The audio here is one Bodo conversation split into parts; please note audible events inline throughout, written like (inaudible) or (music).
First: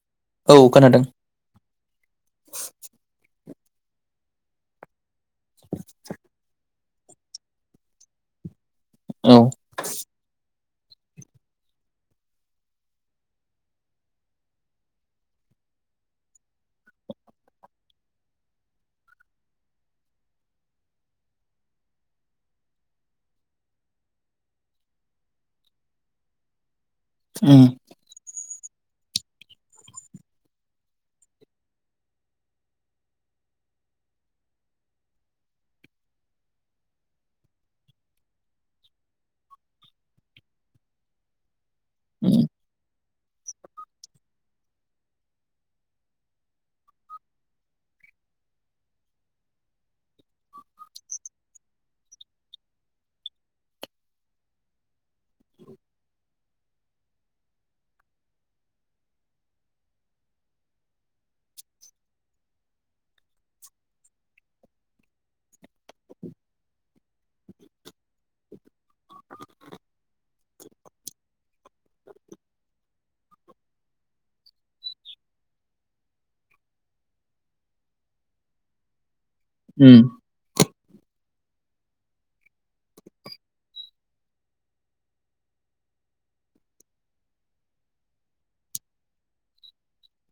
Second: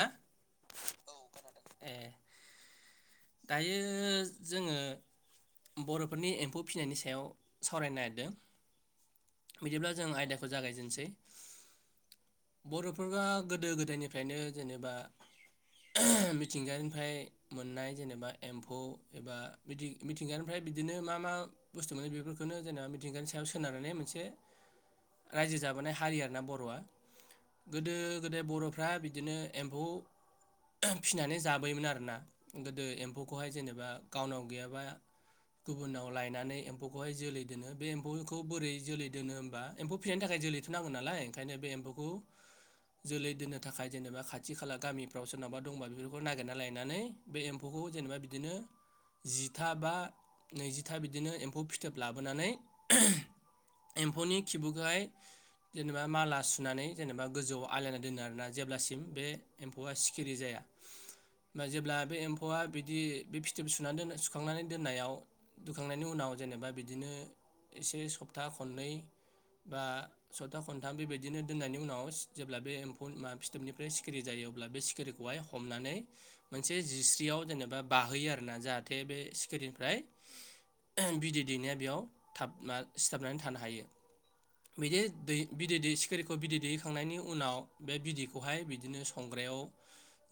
हा औ खोनादों। ए दायो जोङो बरफोरनि एम्फौ फिनायनि सायाव सावरायनो नायेरदों। औ बिदिब्ला जों आयदाखौ जागाय नोसै बरफोरा गोदो गोदायनिफ्रायनो जेनेबा मिथिंगानिफ्राय मोननाय जेनेबा एम्फौ एबा मिथिं-मिथिंगानिफ्राय बिदिनो मा मा बुस्थु मोनो बेफोरखौनो जेनेबा मिथिंगानि सायाव सोनारनानै मोनसे राज्यो जाबोनाय हारि आरो ना बर'आ। उम गोदो गोदाय बर' फ्रा बिदिनो एम्फौ फिसिनानै जाबोयोमोन आरोना गोदो एम्फौखौहाय जेनेबा गावनाव गैयाबा गुबुनाव लायनानै एम्फौखौहाय जोलै दोनो बे एम्फौखौ बोरै जोलै दोनो होनबा एम्फौ फिसिनायनि थाखाय जोलैथ नांगोन नालाय ओंखायनो बे एम्फौखौ (unintelligible) जोलै दोननो थाखाय जेनेबा खाथ खाथि खाला गामिफ्राव सोरनावाबा दंबा बेफोरखौ नागिरना लायनानै बे एम्फौखौ जेनेबा बिदिनो जिथा बा नैजिथा बिदिनो एम्फौ फिथोब लाबोनानै एम्फौनि खिबुखौहाय जेनेबा माला सुनानै जेनेबा गोजौआव आलायना दोनो आरोना जेब्लासिम बे एम्फौआ सिखिरि जाया बा जेब्ला बे एम्फौआ बिदि बे फिथोब सुनानै दोन सुखांनानै दोननायाव दुखांनायनि उनाव जेनेबा बिदिनो एसे सप्ता खननै बा सबथा खनथाम बेबायदिनो दोननायनि उनाव सि जेब्ला बे एम्फौ मा फिथोबनिफ्राय सि सिखिरि जायो अब्ला बे सिखिरिखौहाय हमनानै मोनसे जिस्रियाव जेनेबा बाहोयो आरोना जाहाथे बे सि खिरिनिफ्राय उम एह बिदै दैनाया बेयाव थाबना सिथाबनानै थानो हायो बिदि दै बिदै दै सिखिरिखौ बिदै दैहोखांनायनि उनाव बे बिदैखौहाय बिद बिदिनो संग्रायाव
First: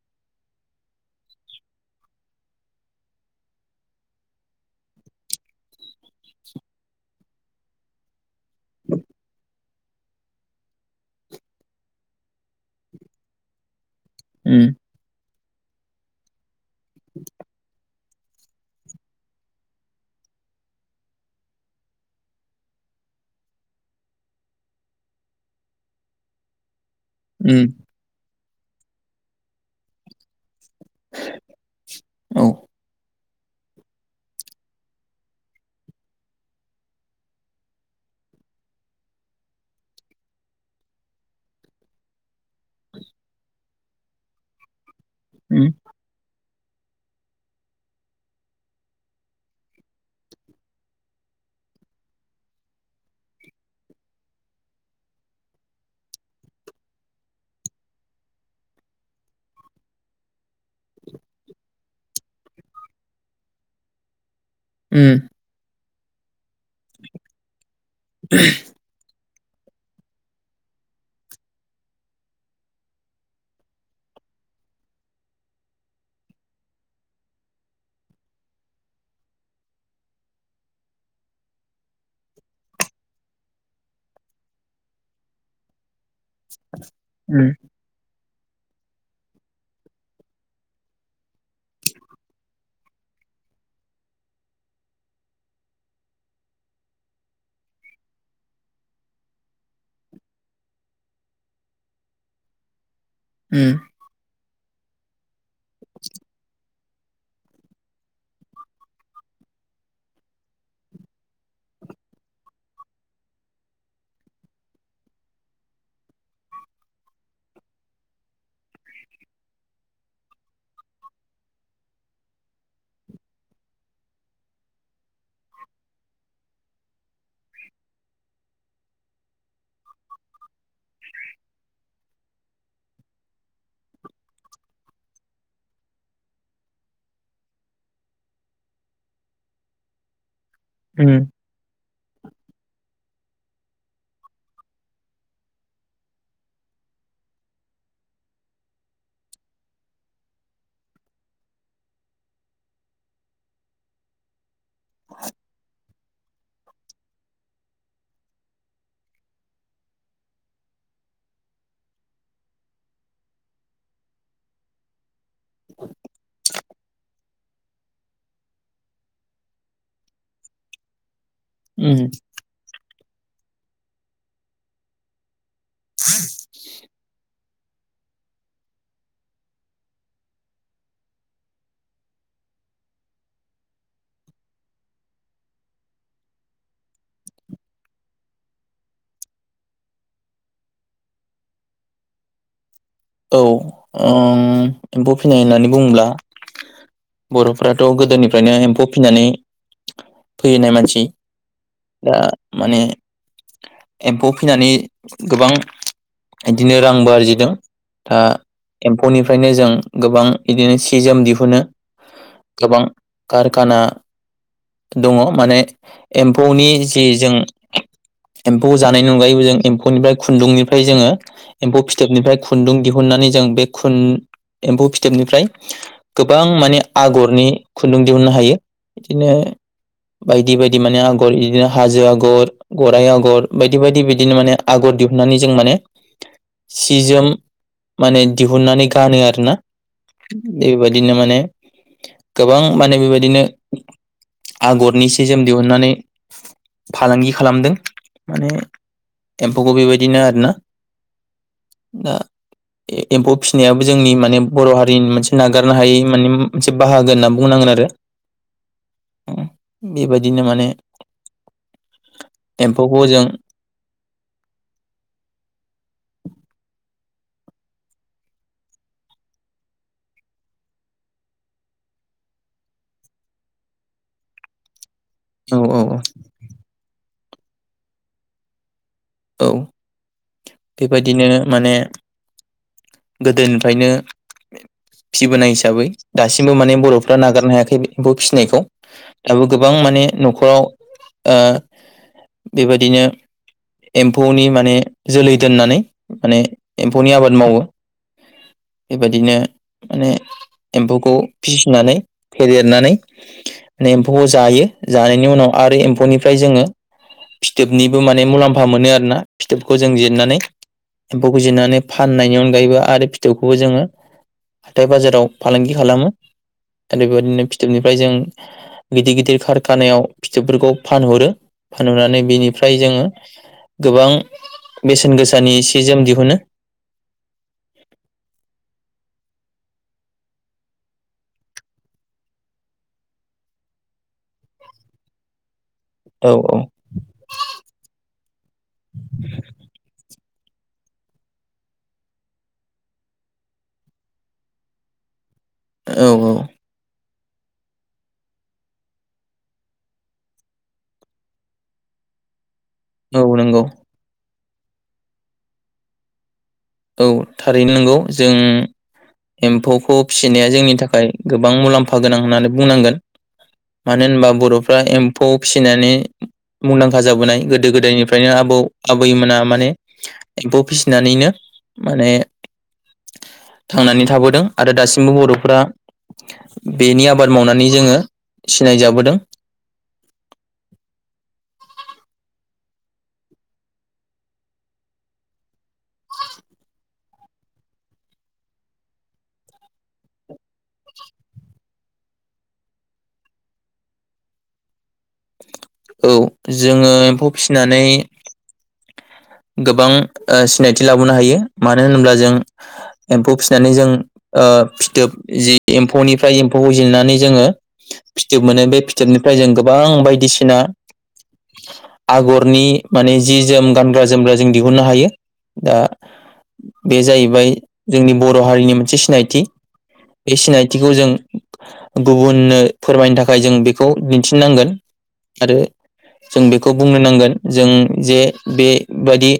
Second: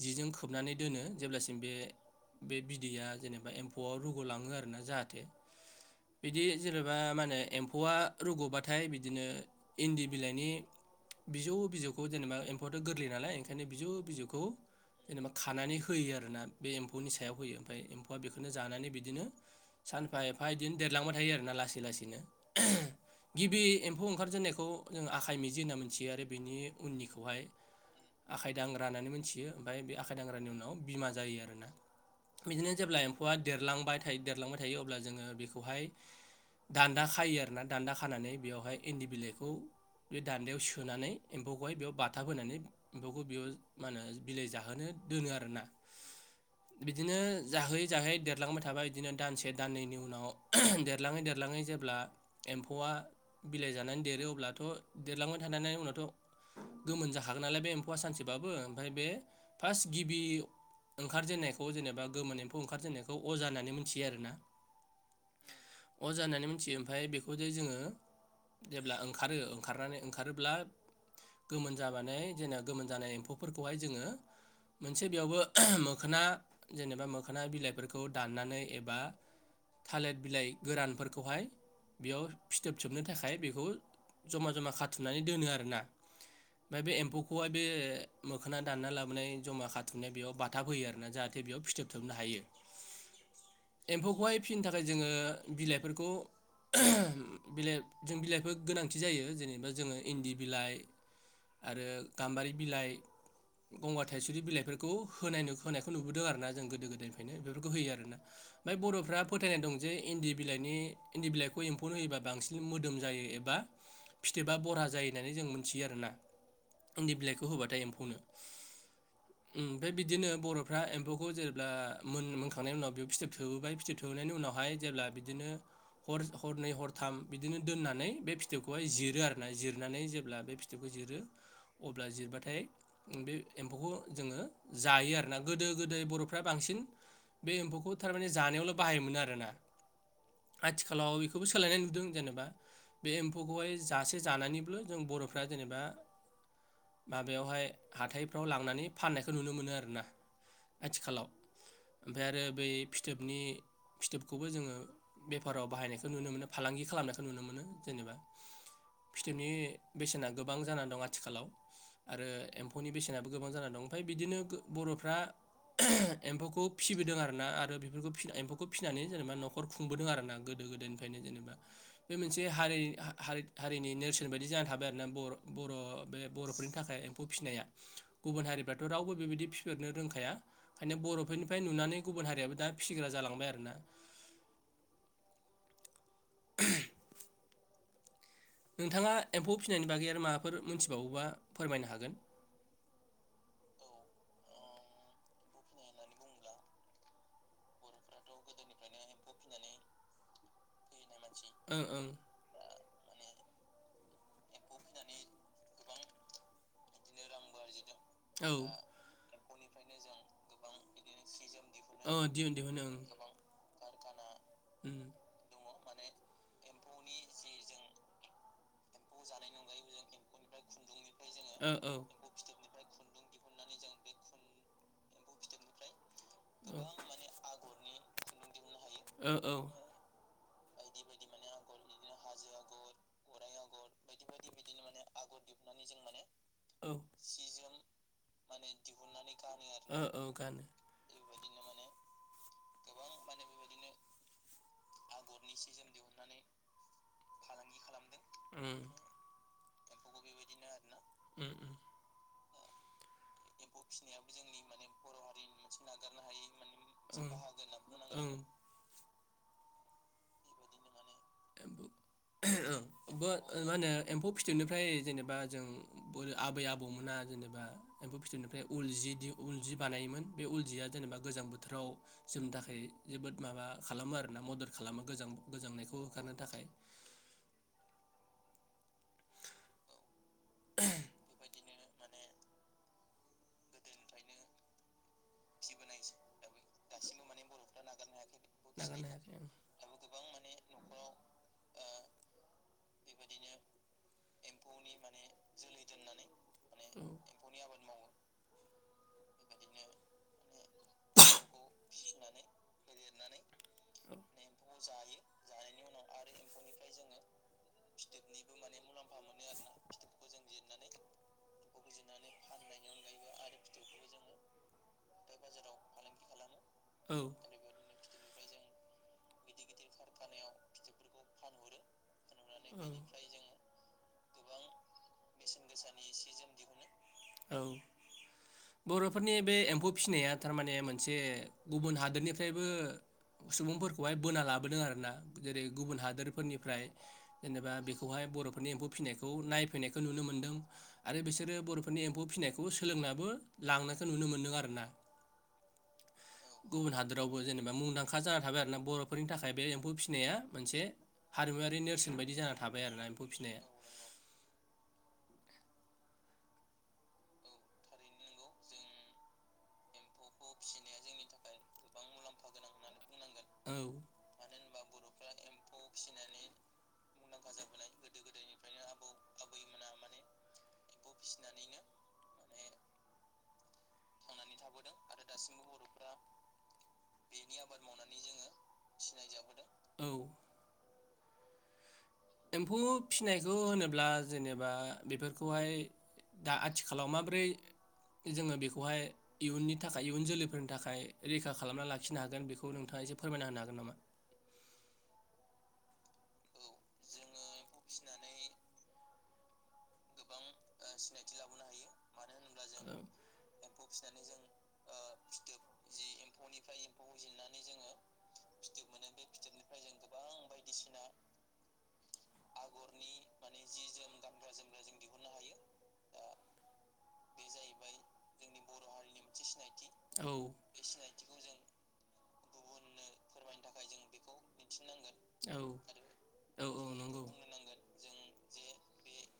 जिजों खोबनानै दोनो जेब्लासिम बे बे बिदैया जेनेबा एम्फौआव रुग लाङो आरोना जाहाथे बिदि जेनेबा मा होनो एम्फौआ रुग बाथाय बिदिनो इन्दि बिलाइनि बिजौ बिजौखौ जेनेबा एम्फौआथ' गोरलै नालाय माने बिजौ बिजौखौ उम जेनेबा खानानै होयो आरोना बे एम्फौ नि सायाव होयो ओमफाय एम एबा बेखौनो जानानै बिदिनो सानफा एफा बिदिनो देरलांबाय थायो आरोना लासै लासैनो एहे गिबि एम्फौ ओंखारजेननायखौ जों आखाइ मिजि होनना मिथियो आरो बेनि उननिखौहाय उम आखाइ दांग्रा होननानै मोनथियो ओमफ्राय बे आखाय दांग्रानि उनाव बिमा जायो आरोना औ बिदिनो जेब्ला फुवा देरलांबाय थायो देरलांबाय थायो अब्ला जोङो बेखौहाय दान्दा खायो आरोना दान्दा खानानै बेवहाय इन्दि बिलाइखौ बे दान्दायाव सोनै एम्फौखौहाय बेयाव बाथाब होनोनानै एम्फुखौ बेयाव मा होनो बिलाइ जाहोनो दोनो आरोना। उम बिदिनो जाहोयै जाहोयै देरलांबाय थाबाय बिदिनो दानसे दाननैनि उनाव ऐहे देरलाङै देरलाङै जेब्ला एम्फौआ बिलाइ जानानै देरो अब्लाथ' देरलांबाय थानायनि उनावथ' गोमोन जाखागोन नालाय बे एम फौआ सानसेबाबो ओमफाय बे फास्त गिबि ओंखारजेनन्नायखौ जेनेबा गोमोन एम्फौ ओंखारजेननायखौ अजा होननानै मोनथियो आरो ना। उम अजा होननानै मिथियो ओमफफ्राय बेखौ जे जोङो जेब्ला ओं ओंखारो ओंखारनानै ओंखारोब्ला गोमोन जाबानो जेने गोमोन जानाय एम्फौफोरखौहाय जोङो मोनसे बेयावबो ऐहो मोखोना जेनेबा मोखोना बिलाइफोरखौ दाननानै एबा थालिर बिलाइ गोरानफोरखौहाय बेयाव फिथोबसोबनो थाखाय बेखौ जमा जमा खाथुमनानै दोनो आरो ना। ओफाय बे एम्फौख उम फौआ बे मोखोना दानना लाबोनाय जमा खाथुमनाय बेयाव बाथाब फयो आरोना जाहाथे बेयाव फिथोबथोबनो हायो। एम्फौखौहाय फिसिनो थाखाय जोङो बिलाइफोरखौ ओहो बिलाइ जों बिलाइफोर गोनांथि जायो जेनेबा जोङो इन्दि बिलाइ आरो गाम्बारि बिलाइ उम गंगार थाइसदि बिलाइफो खौ होनाय नु होनायखौ नुबोदों आरो ना जों गोदो गोद बेनिखायनो बेफोरखौ होयो आरोना ओमफ्राय बर'फ्रा फोथायनाय दं जे इन्दि बिलाइनि इन्दि बिलाइखौ एम्फौनो होयोबा बांसिन मोदोम जायो एबा फिथोबा बरहा जायो होननानै जों मिथियो आरोना नि बिलाइखौ होबाथाय एम्फौनो ओमफाय बिदिनो बर'फ्रा एम्फौखौ जेब्ला मोन-मोनखांनायनि उनाव बेयाव फिथोब थोहोबाय फिथोब थोबहोनायनि उनावहाय जेब्ला बिदिनो हर-हरनै हरथाम बिदिनो दोननानै बे फिथोबखौहाय जिरो आरो ना जिरनानै जेब्ला बे फिथोबखौ जिरो अब्ला जिरबाथाय बे एम्फौखौ जोङो जायो आरोना गोदो गोदाय बर'फ्रा बांसिन बे एम्फौखौ थारमाने जानायावल' बाहायोमोनो आरोना। उम आथिखालाव इखोबो सोलायनाय नुदों जेनेबा बे एम्फौखौहाय जासे जानानैबो जों बर'फ्रा जेनेबा माबायावहाय हाथायफ्राव लांनानै फाननायखौ नुनो मोनो आरोना आथिखालाव ओमफ्राय आरो बै फिथोबनि फिथोबखौबो जोङो बेफाराव बाहायनायखौ नुनो मोनो फालांगि खालामनायखौ नुनो मोनो जेनेबा फिथोबनि बेसेना गोबां जानानै दं आज थिखालाव आरो एम्फौनि बेसेनाबो गोबां जानानै दं ओमफ्राय बिदिनो ब-बर'फ्रा ऐहे एम्फौखौ फिसिबोदों आरोना आरो बेफोरखौ फिस एम्फौखौ फिसिनानै जेनेबा नखर खुंबोदों आरो ना गोदो गोदायनिफ्रायनो जेनेबा उम बे मोनसे हारि हा हारि-हारिनि नेरसोन बायदि जाना थाबाय आरोना बर-बर' बे बर'फोरनि थाखाय एम्फौ फिनाया। गुबुन हारिफ्राथ' रावबो बेबायदि फिफेरनो रोंखाया ओंखायनो बर' फोरनिफ्राय नुनानै गुबुन हारियाबो दा फिसिग्रा जालांबाय आरोना। (inaudible) नोंथाङा एम्फौ फिनायनि बागै आरो माबाफोर मोनथिबावोबा फोरमायनो हागोन। औ ओं एम्फौ फिनाय होननानै बुङोब्ला बर'फ्राथ' गोद दोनिफ्रायनो एम्फौ फिनानै। फैनाय मानसि। ओं ओं दा माने एम्फौ फिनानै गोबां इदिनो रांबो आरजिदों। दा औ एम्फौनि फ फ्रायनो जों गोबां इदिनो सि जोम दिहुनो। औ दिहुन दिहुन गोबां ओं कारखाना। उम दङ माने एम्फौनि जि जों एम्फौ जानायनि अनगायैबो जों एम्फौनिफ्राय खुन्दुंनिफ्राय जोङो। ओ एम्फौ फिथोबनिफ्राय खु दिहुननानै जों बे औ खुन एम्फौ फिथोबनिफ्राय। गोबां माने आगरनि खुन्दुं दिहुननो हायो बिदिनो। ओ औ बायदि बायदि माने आगर इदिनो हाजो आगर गराइ आगर बायदि बायदि बिदिनो माने आगर दिहुननानै जों माने। औ सि जोम। माने दिहुुननानै गानो आरो ना ओ औ गानो बेबायदिनो माने। गोबां माने बेबायदिनो आगरनि सि जोम दिहुननानै फालांगि खालामदों। माने उम एम फौखौ बेबायदिनो आरो। ना उम उम ना ए-एम्फौ। फिसिनायाबो जोंनि माने बर' हारिनि मोनसे नागारनो हायै माने मोनसे बाहागो होनना बुंनांगोन आरो। आरो। बेबायदिनो माने ओ एम्फौखौ उम जों मा होनो एम्फौ फिथोबनिफ्राय जेनेबा जों बै आबै आबौमोना जेनेबा एम्फौ फिथोबनिफ्राय उल जि उल जि बानायोमोन बे उल जिया जेनेबा गोजां बोथोराव जोमनो थाखाय जोबोद माबा खालामो आरोना मदद खालामो। गोजां औ औ गोजांनायखौ थाखाय। औ। बेबायदिनो माने गोदोनिफायनो फिसिबोनाय हिसाबै दासिमबो माने बर'फ्रा नागारनो हायाखै बे एम्फौ फि फिनायखौ नागारनो हायाखै आं दाबो गोबां माने न'खराव ओ बेबायदिनो एम्फौनि माने जोलै दोननानै माने एम्फौनि आबाद मावो। बेबायदिनो माने एम्फौखौ फिसिनानै फेदेरनानै माने औ एम्फौखौ जायो जानायनि उनाव आरो एम्फौनिफ्राय जोङो फिथोबनिबो माने मुलाम्फा मोनो आरोना फिथोबखौ जों जिरनानै एम्फौखौ जिरनानै फाननायनि अन गायैबो आरो फिथोबखौबो जोङो हाथाय बाजाराव फालांगि खालामो आरो औ नानै बेबायदिनो फिथोबनिफ्राय जों गिदिर गिदिर खारखानायाव फिथोबफोरखौ फानहरो फानहरनानै बेनिफ्राय जोङो गोबां बेसेन गोसानि सि जोम दिहुनो। औ (inaudible) बरफोरनि बे एम्फौ फिनाया थारमाने मोनसे गुबुन हादोरनिफ्रायबो सुबुंफोरखौहाय बोना लाबोदों आरोना जेरै। गुबुन औ हादोरफोरनिफ्राय जेनेबा बेखौहाय बर नि एम्फौ फिनायखौ नायफैनायखौ नुनो मो मोनदों आरो बिसोरो बरफोरनि एम्फौ फिनायखौबो सोलोंनाबो। लांनायसो नुनो मोनदों आरो ना। औ औ। रावबो जेनेबा मुंदांखा जानानै थाबाय आरोना बरफोरनि थाखाय बे एम्फौ फिसिनाया मोनसे हारिमुवारि नेरसोन बायदि जाना था थाबाय आरोना औ एम्फौ फिनाया। नंगौ औ थारैनो नंगौ जों एम्फौखौ। फिसिनाया जोंनि थाखाय गोबां मुलाम फा गोनां होननानै बुंनांगोन। औ मानो होनबा बर फ्रा एम्फौ फिसिनानै मुंदांखा जाबोनाय गोदो गोदायनिफ्रायनो आबौ आबैमोना माने एम्फौ फिसिनानैनो माने थांनानै थाबोदों आरो दासिमबो बर'फ्रा। बेनि आबाद मावनानै जोङो सिनायजाबोदों। औ एम्फौ फिनायखौ होनोब्ला जेनेबा बेफोरखौहाय दा आथिखालाव माबोरै जोङो बेखौहाय इयुननि थाखाय इयुन जोलैफोरनि थाखाय रैखा खालामना लाखिनो हागोन बेखौ नोंथाङा एसे फोरमायना होनो हागोन नामा? औ जोङो एम्फौ फिनानै गोबां ओ सिनायथि लाबोनो हायो मानो होनोब्ला जों। एम्फौ फिनानै जों ओ फिथोब। जि एम्फौनिफ्राय एम्फौखौ जिरनानै जोङो फिथोब मोनो बे फिथोबनिफ्राय जों गोबां बायदिसिना। बायदिसिना। आगद। रनि माने जि जोम गानग्रा जोमग्रा जों दिहुननो हायो। दा बे जाहैबाय जोंनि बर हारिनि मोनसे सिनायथि औ बे सिनायथिखौ जों गुबुननो। फोरमायनो थाखाय जों बेखौ दिन्थिनांगोन। आरो औ जों औ बेखौ औ बुंनो नंगौ। नांगोन जों जे बेबादि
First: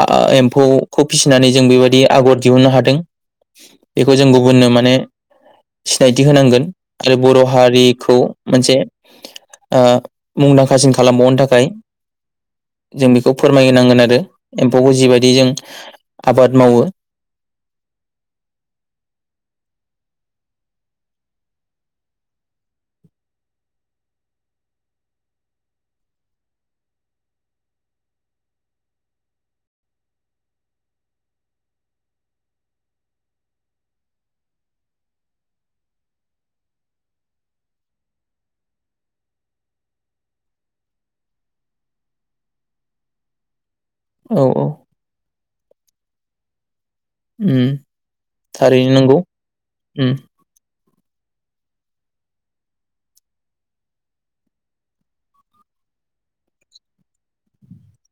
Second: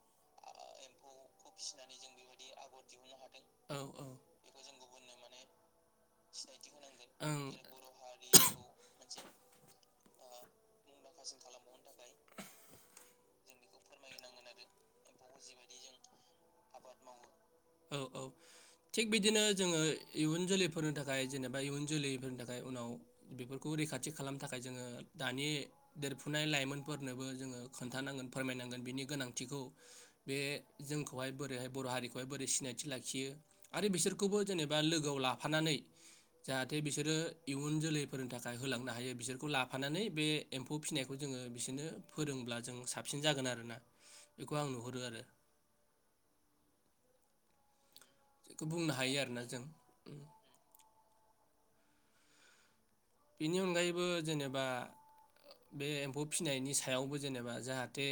आ एम्फौ खुब फिसिनानै जों बेबायदि आगर दिहुननो हादों। औ औ बेखौ जों गुबुननो माने सिनायथि होनांगोन आरो बर ओं हारिखौ मोनसे ओ। मुंदांखासिन खालामबावनो थाखाय जों बेखौ फोरमायहोनांगोन आरो एम्फौखौ जिबायदि जों आबाद। मावो (unintelligible) औ औ थिग बिदि नो जोङो इयुन जोलैफोरनि थाखाय जेनेबा इयुन जोलैफोरनि थाखाय उनाव बेफोरखौ रैखाथि खालामनो थाखाय जोङो दानि देरफुनाय लाइमोनफोरनोबो जोङो खोन्थानांगोन फोरमायनांगोन बिनि गोनांथिखौ बे जोंखौ। बेहाय बोरैहाय बर' हारिखौहाय बोरै सिनायथि लाखियो आरो बिसोरखौबो जेनेबा लोगोआव लाफानानै जाहाथे बिसोरो इयुन जोलैफोरनि थाखाय होलांनो हायो बिसोरखौ लाफानानै बे एम्फौ फिसिनायखौ जोङो बिसोरनो फोरोंब्ला जों साबसिन जागोन आरो ना। औ बेखौ आं नुहुरो आरो उम। बेखौ थारैनो बुंनो नंगौ हायो आरोना जों उम बेनि अनगायैबो जेनेबा बे एम्फौ फिनायनि सायावबो जेनेबा जाहाथे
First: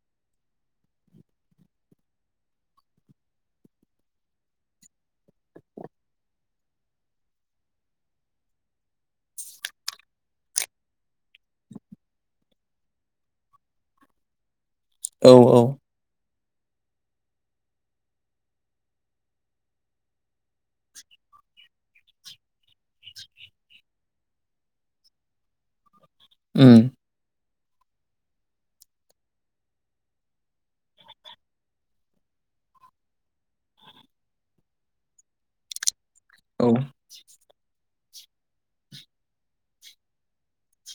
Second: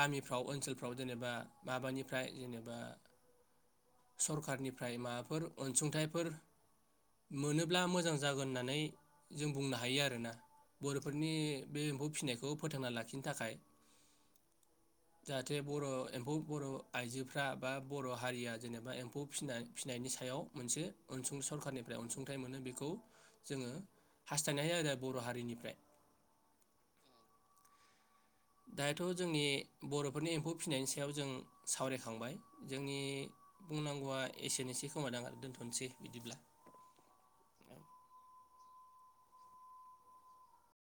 गामिफ्राव ओनसोलफ्राव जेनेबा माबानिफ्राय जेनेबा सरखारनिफ्राय माबाफोर अनसुंथाइफोर मोनोब्ला मोजां जागोन होननानै जों बुंनो हायो आरोना बर'फोरनि बे एम्फौ फिनायखौ फोथांना लाखिनो थाखाय औ जाहाथे औ बर एम्फौ बर' आइजोफ्रा बा बर' हारिया जेनेबा एम्फौ फिनाय फिनायनि सायाव मोनसे अनसुं सरखारनिफ्राय अनसुंथाइ मोनो बेखौ जोङो हास्थायनो हायो आरो बर' हारिनिफ्राय उम। दायोाथ' जोंनि बर'फोरनि एम्फौ फिसिनायनि सायाव जों सावरायखांबाय जोंनि बुंनांगौआ एसेनो एसै खोमादां आरो दोन्थनोसै बिदिब्ला औ